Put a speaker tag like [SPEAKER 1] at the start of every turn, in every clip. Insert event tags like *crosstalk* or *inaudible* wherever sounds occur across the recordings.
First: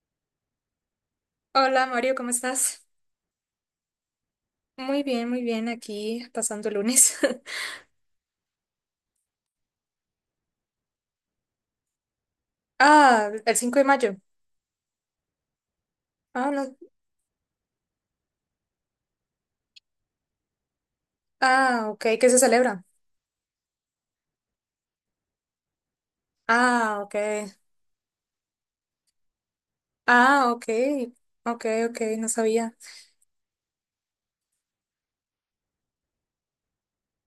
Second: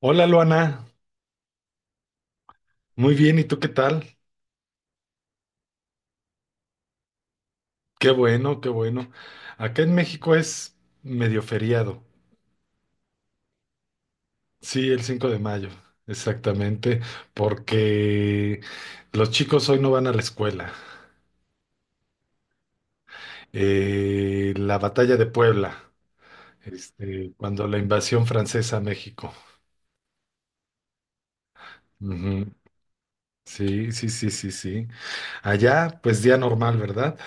[SPEAKER 1] Hola, Luana.
[SPEAKER 2] Hola Mario, ¿cómo estás?
[SPEAKER 1] Muy bien, ¿y tú qué tal?
[SPEAKER 2] Muy bien, aquí pasando el lunes. *laughs*
[SPEAKER 1] Qué bueno, qué bueno. Acá en México es medio feriado.
[SPEAKER 2] Ah, el 5 de mayo.
[SPEAKER 1] Sí, el 5 de mayo,
[SPEAKER 2] Ah, no.
[SPEAKER 1] exactamente, porque los chicos hoy no van a la escuela.
[SPEAKER 2] Ah, ok, ¿qué se celebra?
[SPEAKER 1] La batalla de Puebla,
[SPEAKER 2] Ah, ok.
[SPEAKER 1] cuando la invasión francesa a México.
[SPEAKER 2] Ah, ok. Ok, ok, no
[SPEAKER 1] Ujú.
[SPEAKER 2] sabía.
[SPEAKER 1] Sí, sí, sí, sí, sí. Allá, pues día normal, ¿verdad?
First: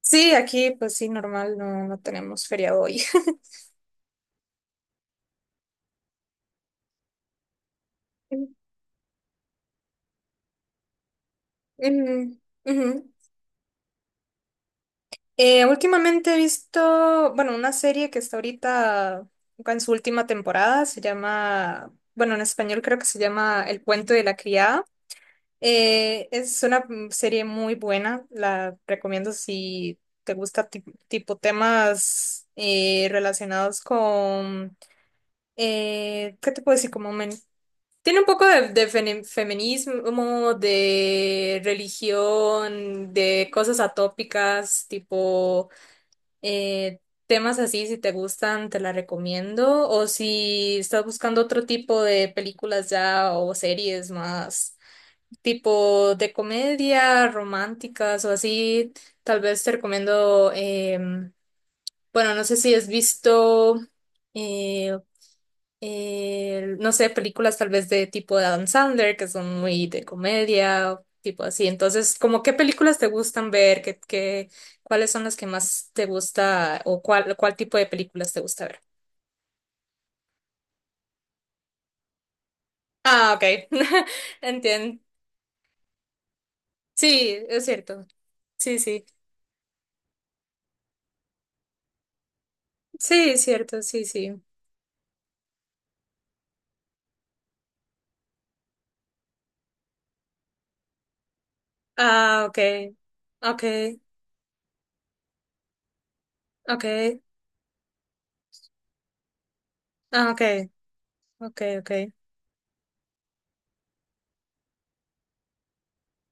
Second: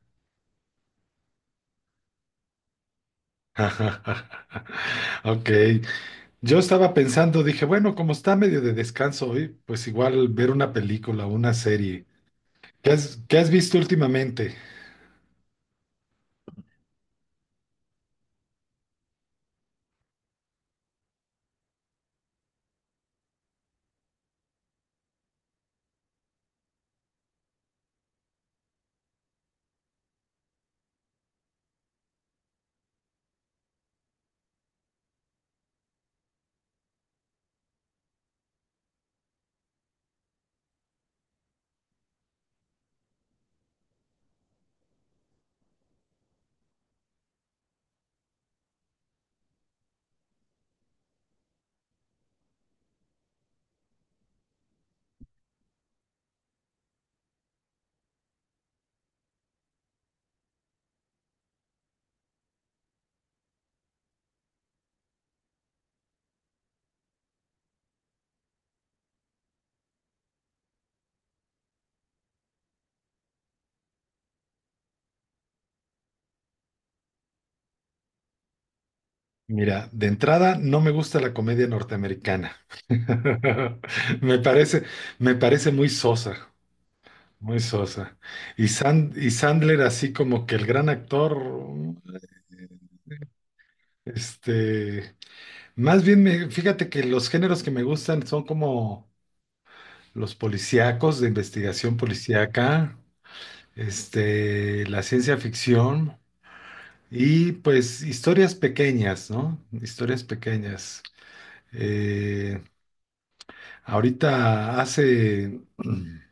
[SPEAKER 2] Sí, aquí pues sí, normal, no, no tenemos feriado hoy.
[SPEAKER 1] *laughs* Ok. Yo estaba pensando, dije, bueno, como está medio de
[SPEAKER 2] *laughs*
[SPEAKER 1] descanso hoy, pues igual ver una película o una serie.
[SPEAKER 2] Ujú, ujú.
[SPEAKER 1] Qué has visto últimamente?
[SPEAKER 2] Últimamente he visto, bueno, una serie que está ahorita en su última temporada, se llama, bueno, en español creo que se llama El cuento de la criada. Es una serie muy buena, la recomiendo si te gusta tipo temas relacionados con, ¿qué te puedo decir? Tiene un poco de, de feminismo, de religión, de cosas atópicas, tipo eh, temas así, si te gustan, te la recomiendo. O si estás buscando otro tipo de películas ya o series más tipo de comedia, románticas o así, tal vez te recomiendo, bueno, no sé si has visto, eh, no sé, películas tal vez de tipo de Adam Sandler, que son muy de comedia, o tipo así. Entonces, como qué películas te gustan ver, qué, qué, cuáles son las que más te gusta o cuál, cuál tipo de películas te gusta ver.
[SPEAKER 1] Mira, de entrada no me gusta la comedia norteamericana.
[SPEAKER 2] Ah, ok.
[SPEAKER 1] *laughs*
[SPEAKER 2] *laughs*
[SPEAKER 1] Me parece,
[SPEAKER 2] Entiendo.
[SPEAKER 1] me parece muy sosa,
[SPEAKER 2] Sí,
[SPEAKER 1] muy
[SPEAKER 2] es cierto.
[SPEAKER 1] sosa. Y,
[SPEAKER 2] Sí, sí.
[SPEAKER 1] Sand- y Sandler así como que el gran actor.
[SPEAKER 2] Sí, es cierto, sí, sí.
[SPEAKER 1] este, Más bien me, fíjate que los géneros que me gustan son como los policíacos, de investigación
[SPEAKER 2] Ah,
[SPEAKER 1] policíaca.
[SPEAKER 2] okay, okay,
[SPEAKER 1] La ciencia ficción
[SPEAKER 2] okay,
[SPEAKER 1] y pues historias pequeñas, ¿no? Historias
[SPEAKER 2] ah, okay,
[SPEAKER 1] pequeñas.
[SPEAKER 2] okay, okay,
[SPEAKER 1] Eh, Ahorita hace, *clears throat*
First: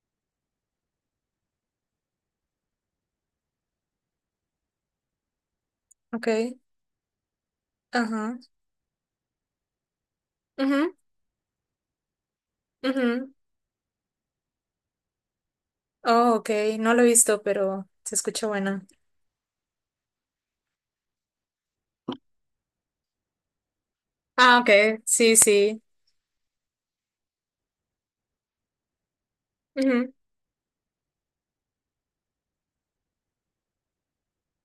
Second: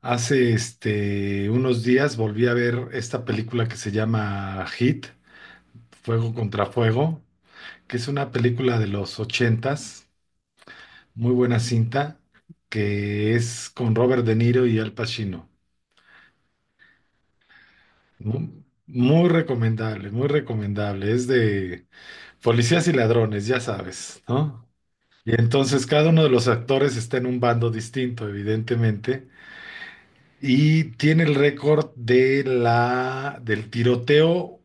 [SPEAKER 1] hace unos días volví a ver esta película que se llama Hit, Fuego
[SPEAKER 2] okay,
[SPEAKER 1] contra Fuego, que es una
[SPEAKER 2] ajá,
[SPEAKER 1] película de los ochentas,
[SPEAKER 2] mhm,
[SPEAKER 1] muy buena cinta,
[SPEAKER 2] mhm,
[SPEAKER 1] que es con Robert De Niro y Al Pacino.
[SPEAKER 2] oh, okay, no lo he visto, pero se escucha buena.
[SPEAKER 1] Muy recomendable, muy recomendable. Es de policías y ladrones, ya sabes,
[SPEAKER 2] Ah,
[SPEAKER 1] ¿no?
[SPEAKER 2] okay,
[SPEAKER 1] Y
[SPEAKER 2] sí, sí,
[SPEAKER 1] entonces cada uno de los actores está en un bando distinto, evidentemente,
[SPEAKER 2] mhm,
[SPEAKER 1] y tiene el récord de la, del tiroteo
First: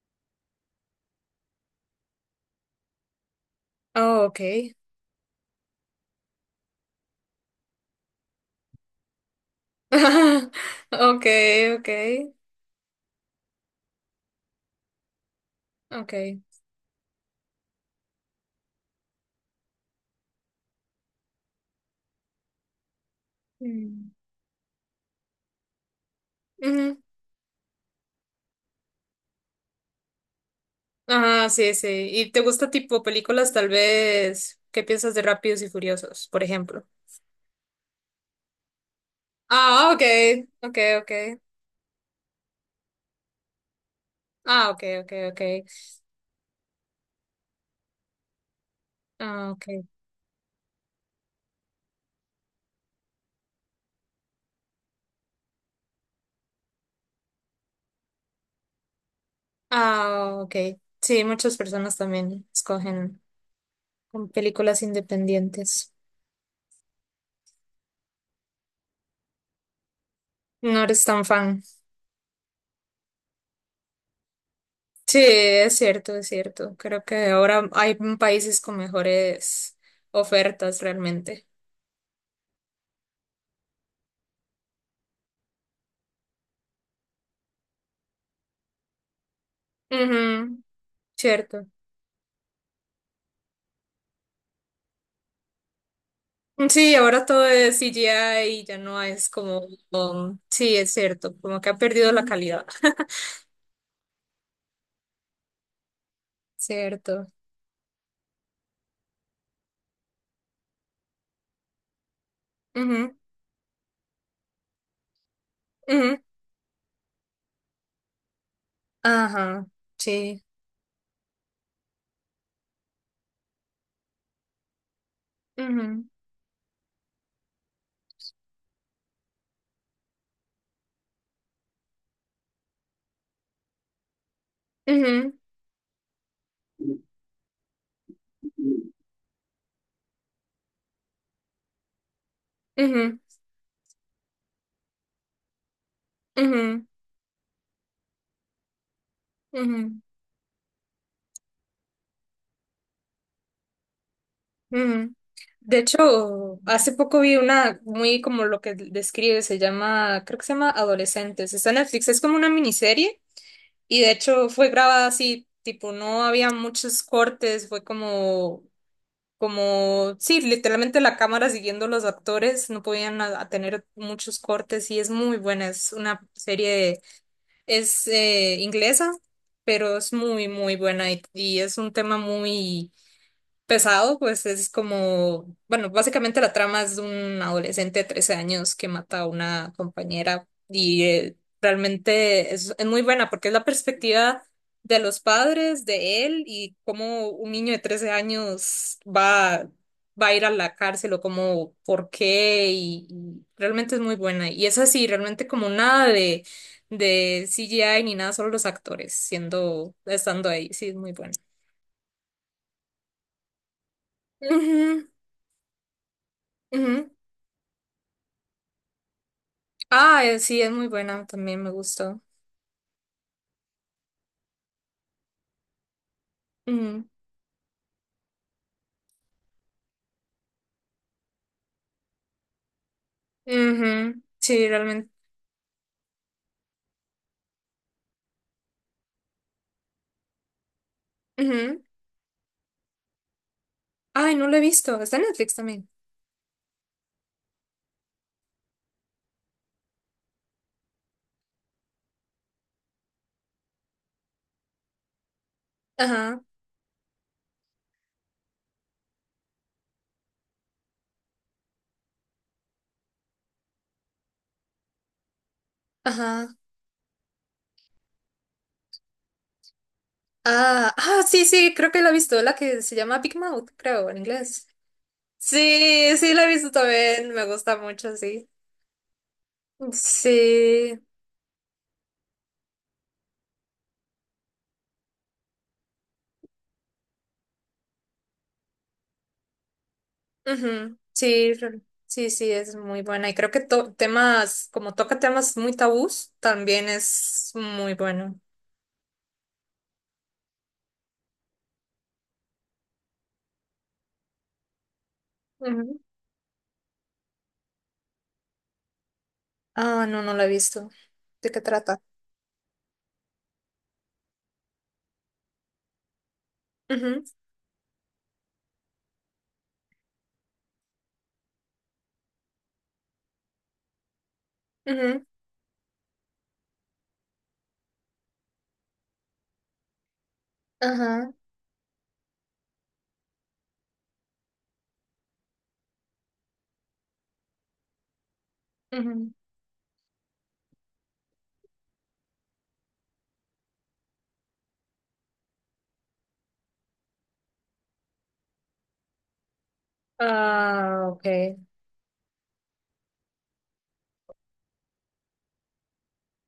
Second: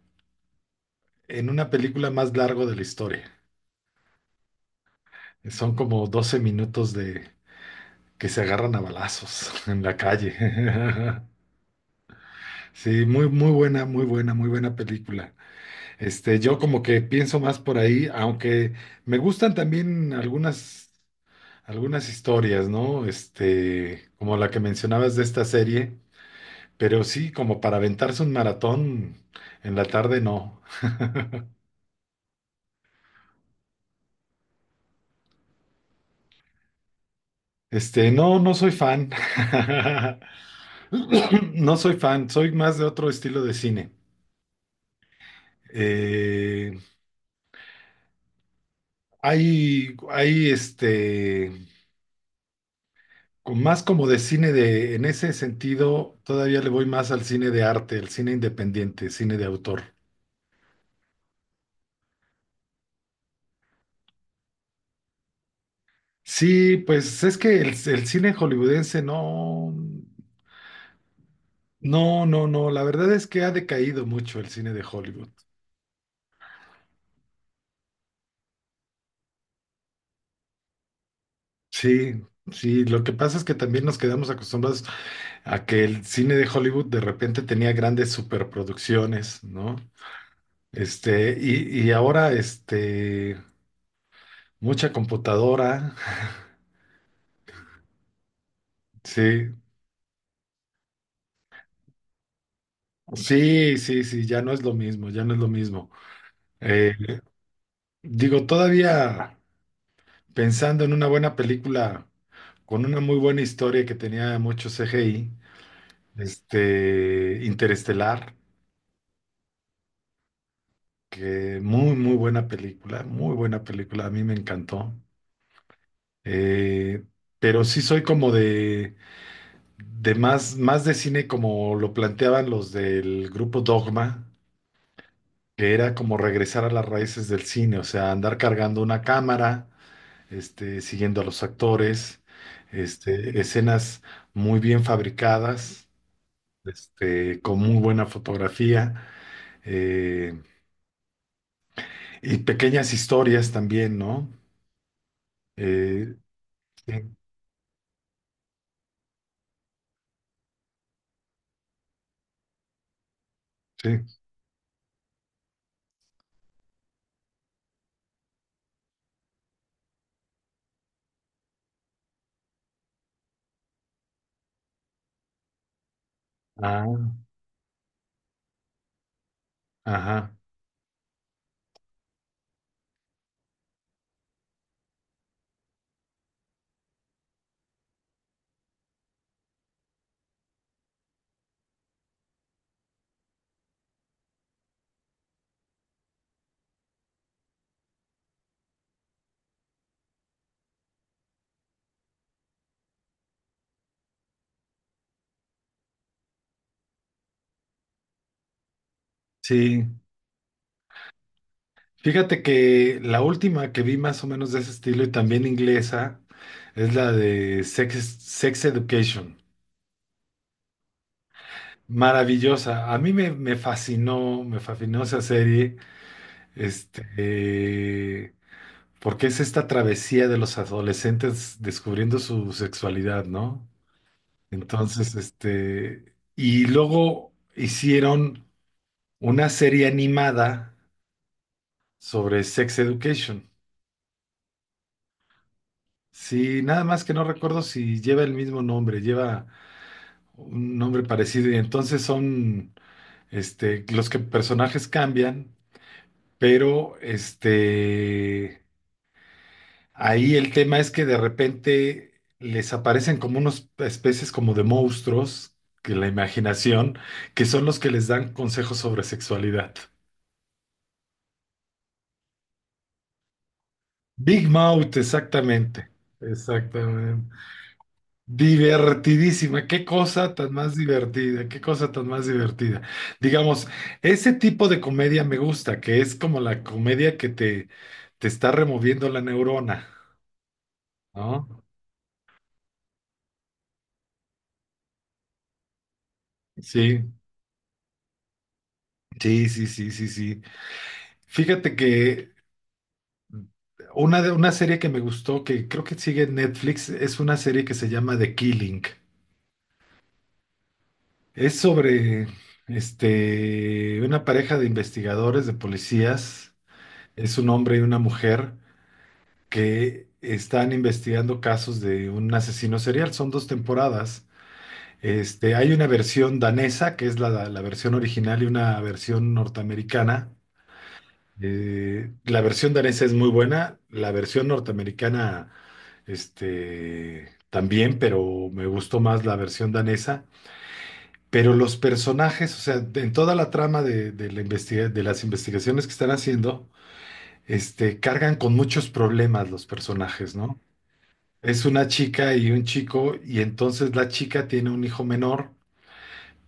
[SPEAKER 1] en una película más largo de la historia.
[SPEAKER 2] oh, okay,
[SPEAKER 1] Son como 12 minutos de que se agarran a balazos *laughs* en la calle.
[SPEAKER 2] *laughs*
[SPEAKER 1] *laughs*
[SPEAKER 2] okay, okay,
[SPEAKER 1] Sí, muy, muy buena, muy buena, muy buena película.
[SPEAKER 2] okay,
[SPEAKER 1] Yo como que pienso más por ahí, aunque me gustan también algunas historias, ¿no?
[SPEAKER 2] mm,
[SPEAKER 1] Como la que mencionabas de esta serie,
[SPEAKER 2] ujú.
[SPEAKER 1] pero sí, como para aventarse un maratón en la tarde, no.
[SPEAKER 2] Ah, sí, sí. ¿Y te gusta tipo películas tal vez? ¿Qué piensas de Rápidos y Furiosos, por ejemplo?
[SPEAKER 1] No, no soy fan.
[SPEAKER 2] Ah,
[SPEAKER 1] *laughs*
[SPEAKER 2] okay, okay, okay,
[SPEAKER 1] No soy fan, soy más de otro estilo de cine.
[SPEAKER 2] ah, okay, okay, okay.
[SPEAKER 1] Eh,
[SPEAKER 2] Ah, ok.
[SPEAKER 1] Hay, hay más como de cine de, en ese sentido, todavía le voy más al cine de arte, al cine independiente, cine de autor.
[SPEAKER 2] Ah, ok. Sí, muchas personas también escogen con películas independientes.
[SPEAKER 1] Sí, pues es que el cine hollywoodense no.
[SPEAKER 2] No eres tan fan.
[SPEAKER 1] No, no, no, la verdad es que ha decaído mucho el cine de
[SPEAKER 2] Sí,
[SPEAKER 1] Hollywood.
[SPEAKER 2] es cierto, es cierto. Creo que ahora hay países con mejores ofertas realmente.
[SPEAKER 1] Sí, sí, lo que pasa es que también nos quedamos acostumbrados a que el cine de Hollywood de repente tenía grandes superproducciones, ¿no?
[SPEAKER 2] Ujú, cierto.
[SPEAKER 1] Y, y ahora, mucha computadora.
[SPEAKER 2] Sí, ahora todo es CGI y ya no es
[SPEAKER 1] Sí,
[SPEAKER 2] como... sí, es cierto, como que ha perdido la calidad. *laughs*
[SPEAKER 1] sí, sí, sí, ya no es lo mismo, ya no es lo mismo. Eh,
[SPEAKER 2] Cierto.
[SPEAKER 1] Digo, todavía pensando en una buena película con una
[SPEAKER 2] Ujú,
[SPEAKER 1] muy buena historia que tenía mucho CGI.
[SPEAKER 2] ujú.
[SPEAKER 1] Interestelar,
[SPEAKER 2] Ajá, sí.
[SPEAKER 1] que muy, muy buena película, a mí me encantó.
[SPEAKER 2] Ujú,
[SPEAKER 1] Eh, pero sí soy como de más, más de cine como lo planteaban los del grupo Dogma,
[SPEAKER 2] ujú,
[SPEAKER 1] que era como regresar a las raíces del cine, o sea, andar cargando una cámara, siguiendo a los actores,
[SPEAKER 2] ujú,
[SPEAKER 1] escenas muy bien fabricadas,
[SPEAKER 2] ujú,
[SPEAKER 1] con muy buena fotografía.
[SPEAKER 2] ujú.
[SPEAKER 1] eh, Y pequeñas historias también, ¿no?
[SPEAKER 2] Ujú. De
[SPEAKER 1] Eh,
[SPEAKER 2] hecho, hace
[SPEAKER 1] sí,
[SPEAKER 2] poco vi una muy como lo que describe, se llama, creo que se llama Adolescentes. Está en Netflix, es como una miniserie y de
[SPEAKER 1] sí.
[SPEAKER 2] hecho fue grabada así, tipo, no había muchos cortes, fue como, como, sí, literalmente la cámara siguiendo los actores, no podían a tener muchos cortes y es muy buena, es una serie,
[SPEAKER 1] Ah,
[SPEAKER 2] es inglesa, pero es
[SPEAKER 1] ajá.
[SPEAKER 2] muy, muy buena y es un tema muy pesado, pues es como, bueno, básicamente la trama es de un adolescente de 13 años que mata a una compañera y realmente es muy buena porque es la perspectiva de los padres, de él y cómo un niño de 13 años va, va a ir a la cárcel o cómo, por qué y realmente es muy buena. Y es así, realmente como nada de, de CGI ni nada, solo los actores
[SPEAKER 1] Sí.
[SPEAKER 2] siendo, estando ahí, sí, es muy buena.
[SPEAKER 1] Fíjate que la última que vi más o menos de ese estilo
[SPEAKER 2] Ujú,
[SPEAKER 1] y también inglesa es
[SPEAKER 2] ujú.
[SPEAKER 1] la de Sex, Sex Education.
[SPEAKER 2] Ah, sí, es muy buena, también me gustó.
[SPEAKER 1] Maravillosa. A mí me, me fascinó esa serie. este,
[SPEAKER 2] Ujú.
[SPEAKER 1] eh, Porque es esta travesía de los adolescentes descubriendo su sexualidad, ¿no?
[SPEAKER 2] Ujú. Sí, realmente.
[SPEAKER 1] Entonces, y luego hicieron una serie animada
[SPEAKER 2] Ujú.
[SPEAKER 1] sobre Sex Education.
[SPEAKER 2] Ay, no lo he visto, está en Netflix también.
[SPEAKER 1] Sí, nada más que no recuerdo si lleva el mismo nombre, lleva un nombre parecido y entonces son los que personajes cambian,
[SPEAKER 2] Ajá,
[SPEAKER 1] pero ahí el tema es que de repente les aparecen como unas especies como de monstruos, que la
[SPEAKER 2] ajá.
[SPEAKER 1] imaginación, que son los que les dan consejos sobre sexualidad.
[SPEAKER 2] Ah, ah, sí, sí, creo que la he visto, la que se llama Big Mouth, creo, en
[SPEAKER 1] Big
[SPEAKER 2] inglés.
[SPEAKER 1] Mouth, exactamente.
[SPEAKER 2] Sí, sí, la he visto
[SPEAKER 1] Exactamente.
[SPEAKER 2] también, me gusta mucho, sí.
[SPEAKER 1] Divertidísima, qué cosa tan más
[SPEAKER 2] Sí,
[SPEAKER 1] divertida, qué cosa tan más divertida. Digamos, ese tipo de comedia me gusta, que es como la comedia que te está removiendo la neurona,
[SPEAKER 2] ujú, Sí,
[SPEAKER 1] ¿no?
[SPEAKER 2] sí, sí, es muy buena. Y creo que temas, como toca temas muy tabús, también
[SPEAKER 1] Sí,
[SPEAKER 2] es muy bueno.
[SPEAKER 1] sí, sí, sí, sí, sí. Fíjate que una, de, una serie que me gustó, que creo que
[SPEAKER 2] Ujú.
[SPEAKER 1] sigue en Netflix, es una serie que se llama The Killing.
[SPEAKER 2] Ah, no, no la he visto. ¿De
[SPEAKER 1] Es
[SPEAKER 2] qué trata?
[SPEAKER 1] sobre una pareja de investigadores, de policías,
[SPEAKER 2] Ujú,
[SPEAKER 1] es un hombre y una mujer que están investigando casos de un asesino serial. Son dos temporadas.
[SPEAKER 2] ujú,
[SPEAKER 1] Hay una versión danesa, que es la, la versión original, y una versión norteamericana.
[SPEAKER 2] Ajá,
[SPEAKER 1] La versión danesa es muy buena, la versión norteamericana, también, pero me gustó más
[SPEAKER 2] ujú.
[SPEAKER 1] la versión danesa. Pero los personajes, o sea, en toda la trama de la de las investigaciones que están haciendo, cargan con muchos problemas los personajes, ¿no?
[SPEAKER 2] Ah, ok.
[SPEAKER 1] Es una chica y un chico, y entonces la chica tiene un hijo menor,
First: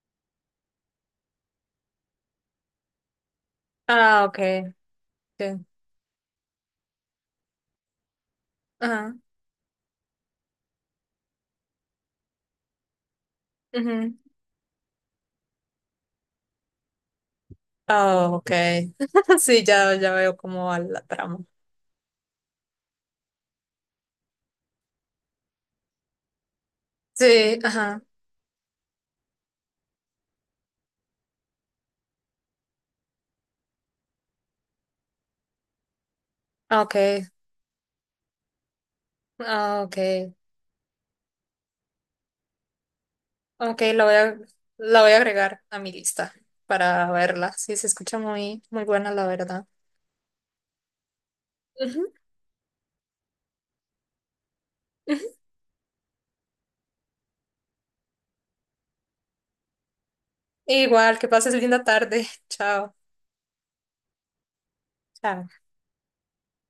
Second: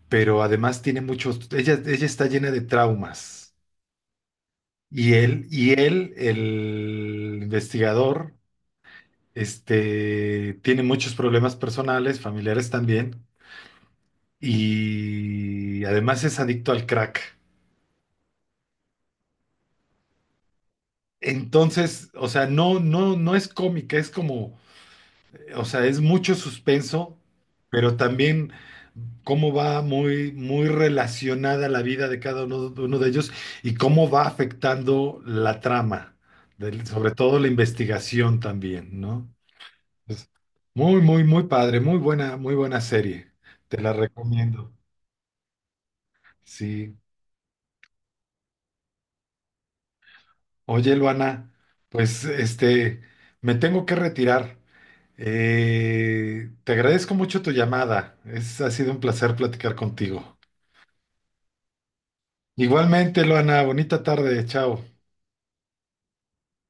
[SPEAKER 1] pero además tiene muchos, ella está llena de traumas.
[SPEAKER 2] Ah, ok. Sí.
[SPEAKER 1] Y él, el investigador,
[SPEAKER 2] Ajá.
[SPEAKER 1] tiene muchos problemas personales, familiares también,
[SPEAKER 2] Ujú.
[SPEAKER 1] y además es adicto al crack.
[SPEAKER 2] Ah, ok. *laughs* Sí, ya, ya veo cómo va la trama.
[SPEAKER 1] Entonces, o sea, no, no, no es cómica, es como... O sea, es mucho suspenso,
[SPEAKER 2] Sí,
[SPEAKER 1] pero
[SPEAKER 2] ajá.
[SPEAKER 1] también cómo va muy, muy relacionada la vida de cada uno de ellos y cómo va afectando la trama, sobre
[SPEAKER 2] Ok.
[SPEAKER 1] todo la investigación también, ¿no?
[SPEAKER 2] Ah,
[SPEAKER 1] Es
[SPEAKER 2] ok.
[SPEAKER 1] muy, muy, muy padre, muy buena serie. Te
[SPEAKER 2] Ok,
[SPEAKER 1] la
[SPEAKER 2] la voy a,
[SPEAKER 1] recomiendo.
[SPEAKER 2] la voy a agregar a mi lista
[SPEAKER 1] Sí.
[SPEAKER 2] para verla. Sí, se escucha muy, muy buena, la verdad.
[SPEAKER 1] Oye, Luana,
[SPEAKER 2] Ujú,
[SPEAKER 1] pues me tengo que retirar.
[SPEAKER 2] ujú.
[SPEAKER 1] Te agradezco mucho tu llamada. Es, ha sido un placer platicar contigo.
[SPEAKER 2] Igual, que pases linda tarde. *laughs* Chao.
[SPEAKER 1] Igualmente, Luana, bonita tarde, chao.
[SPEAKER 2] Chao.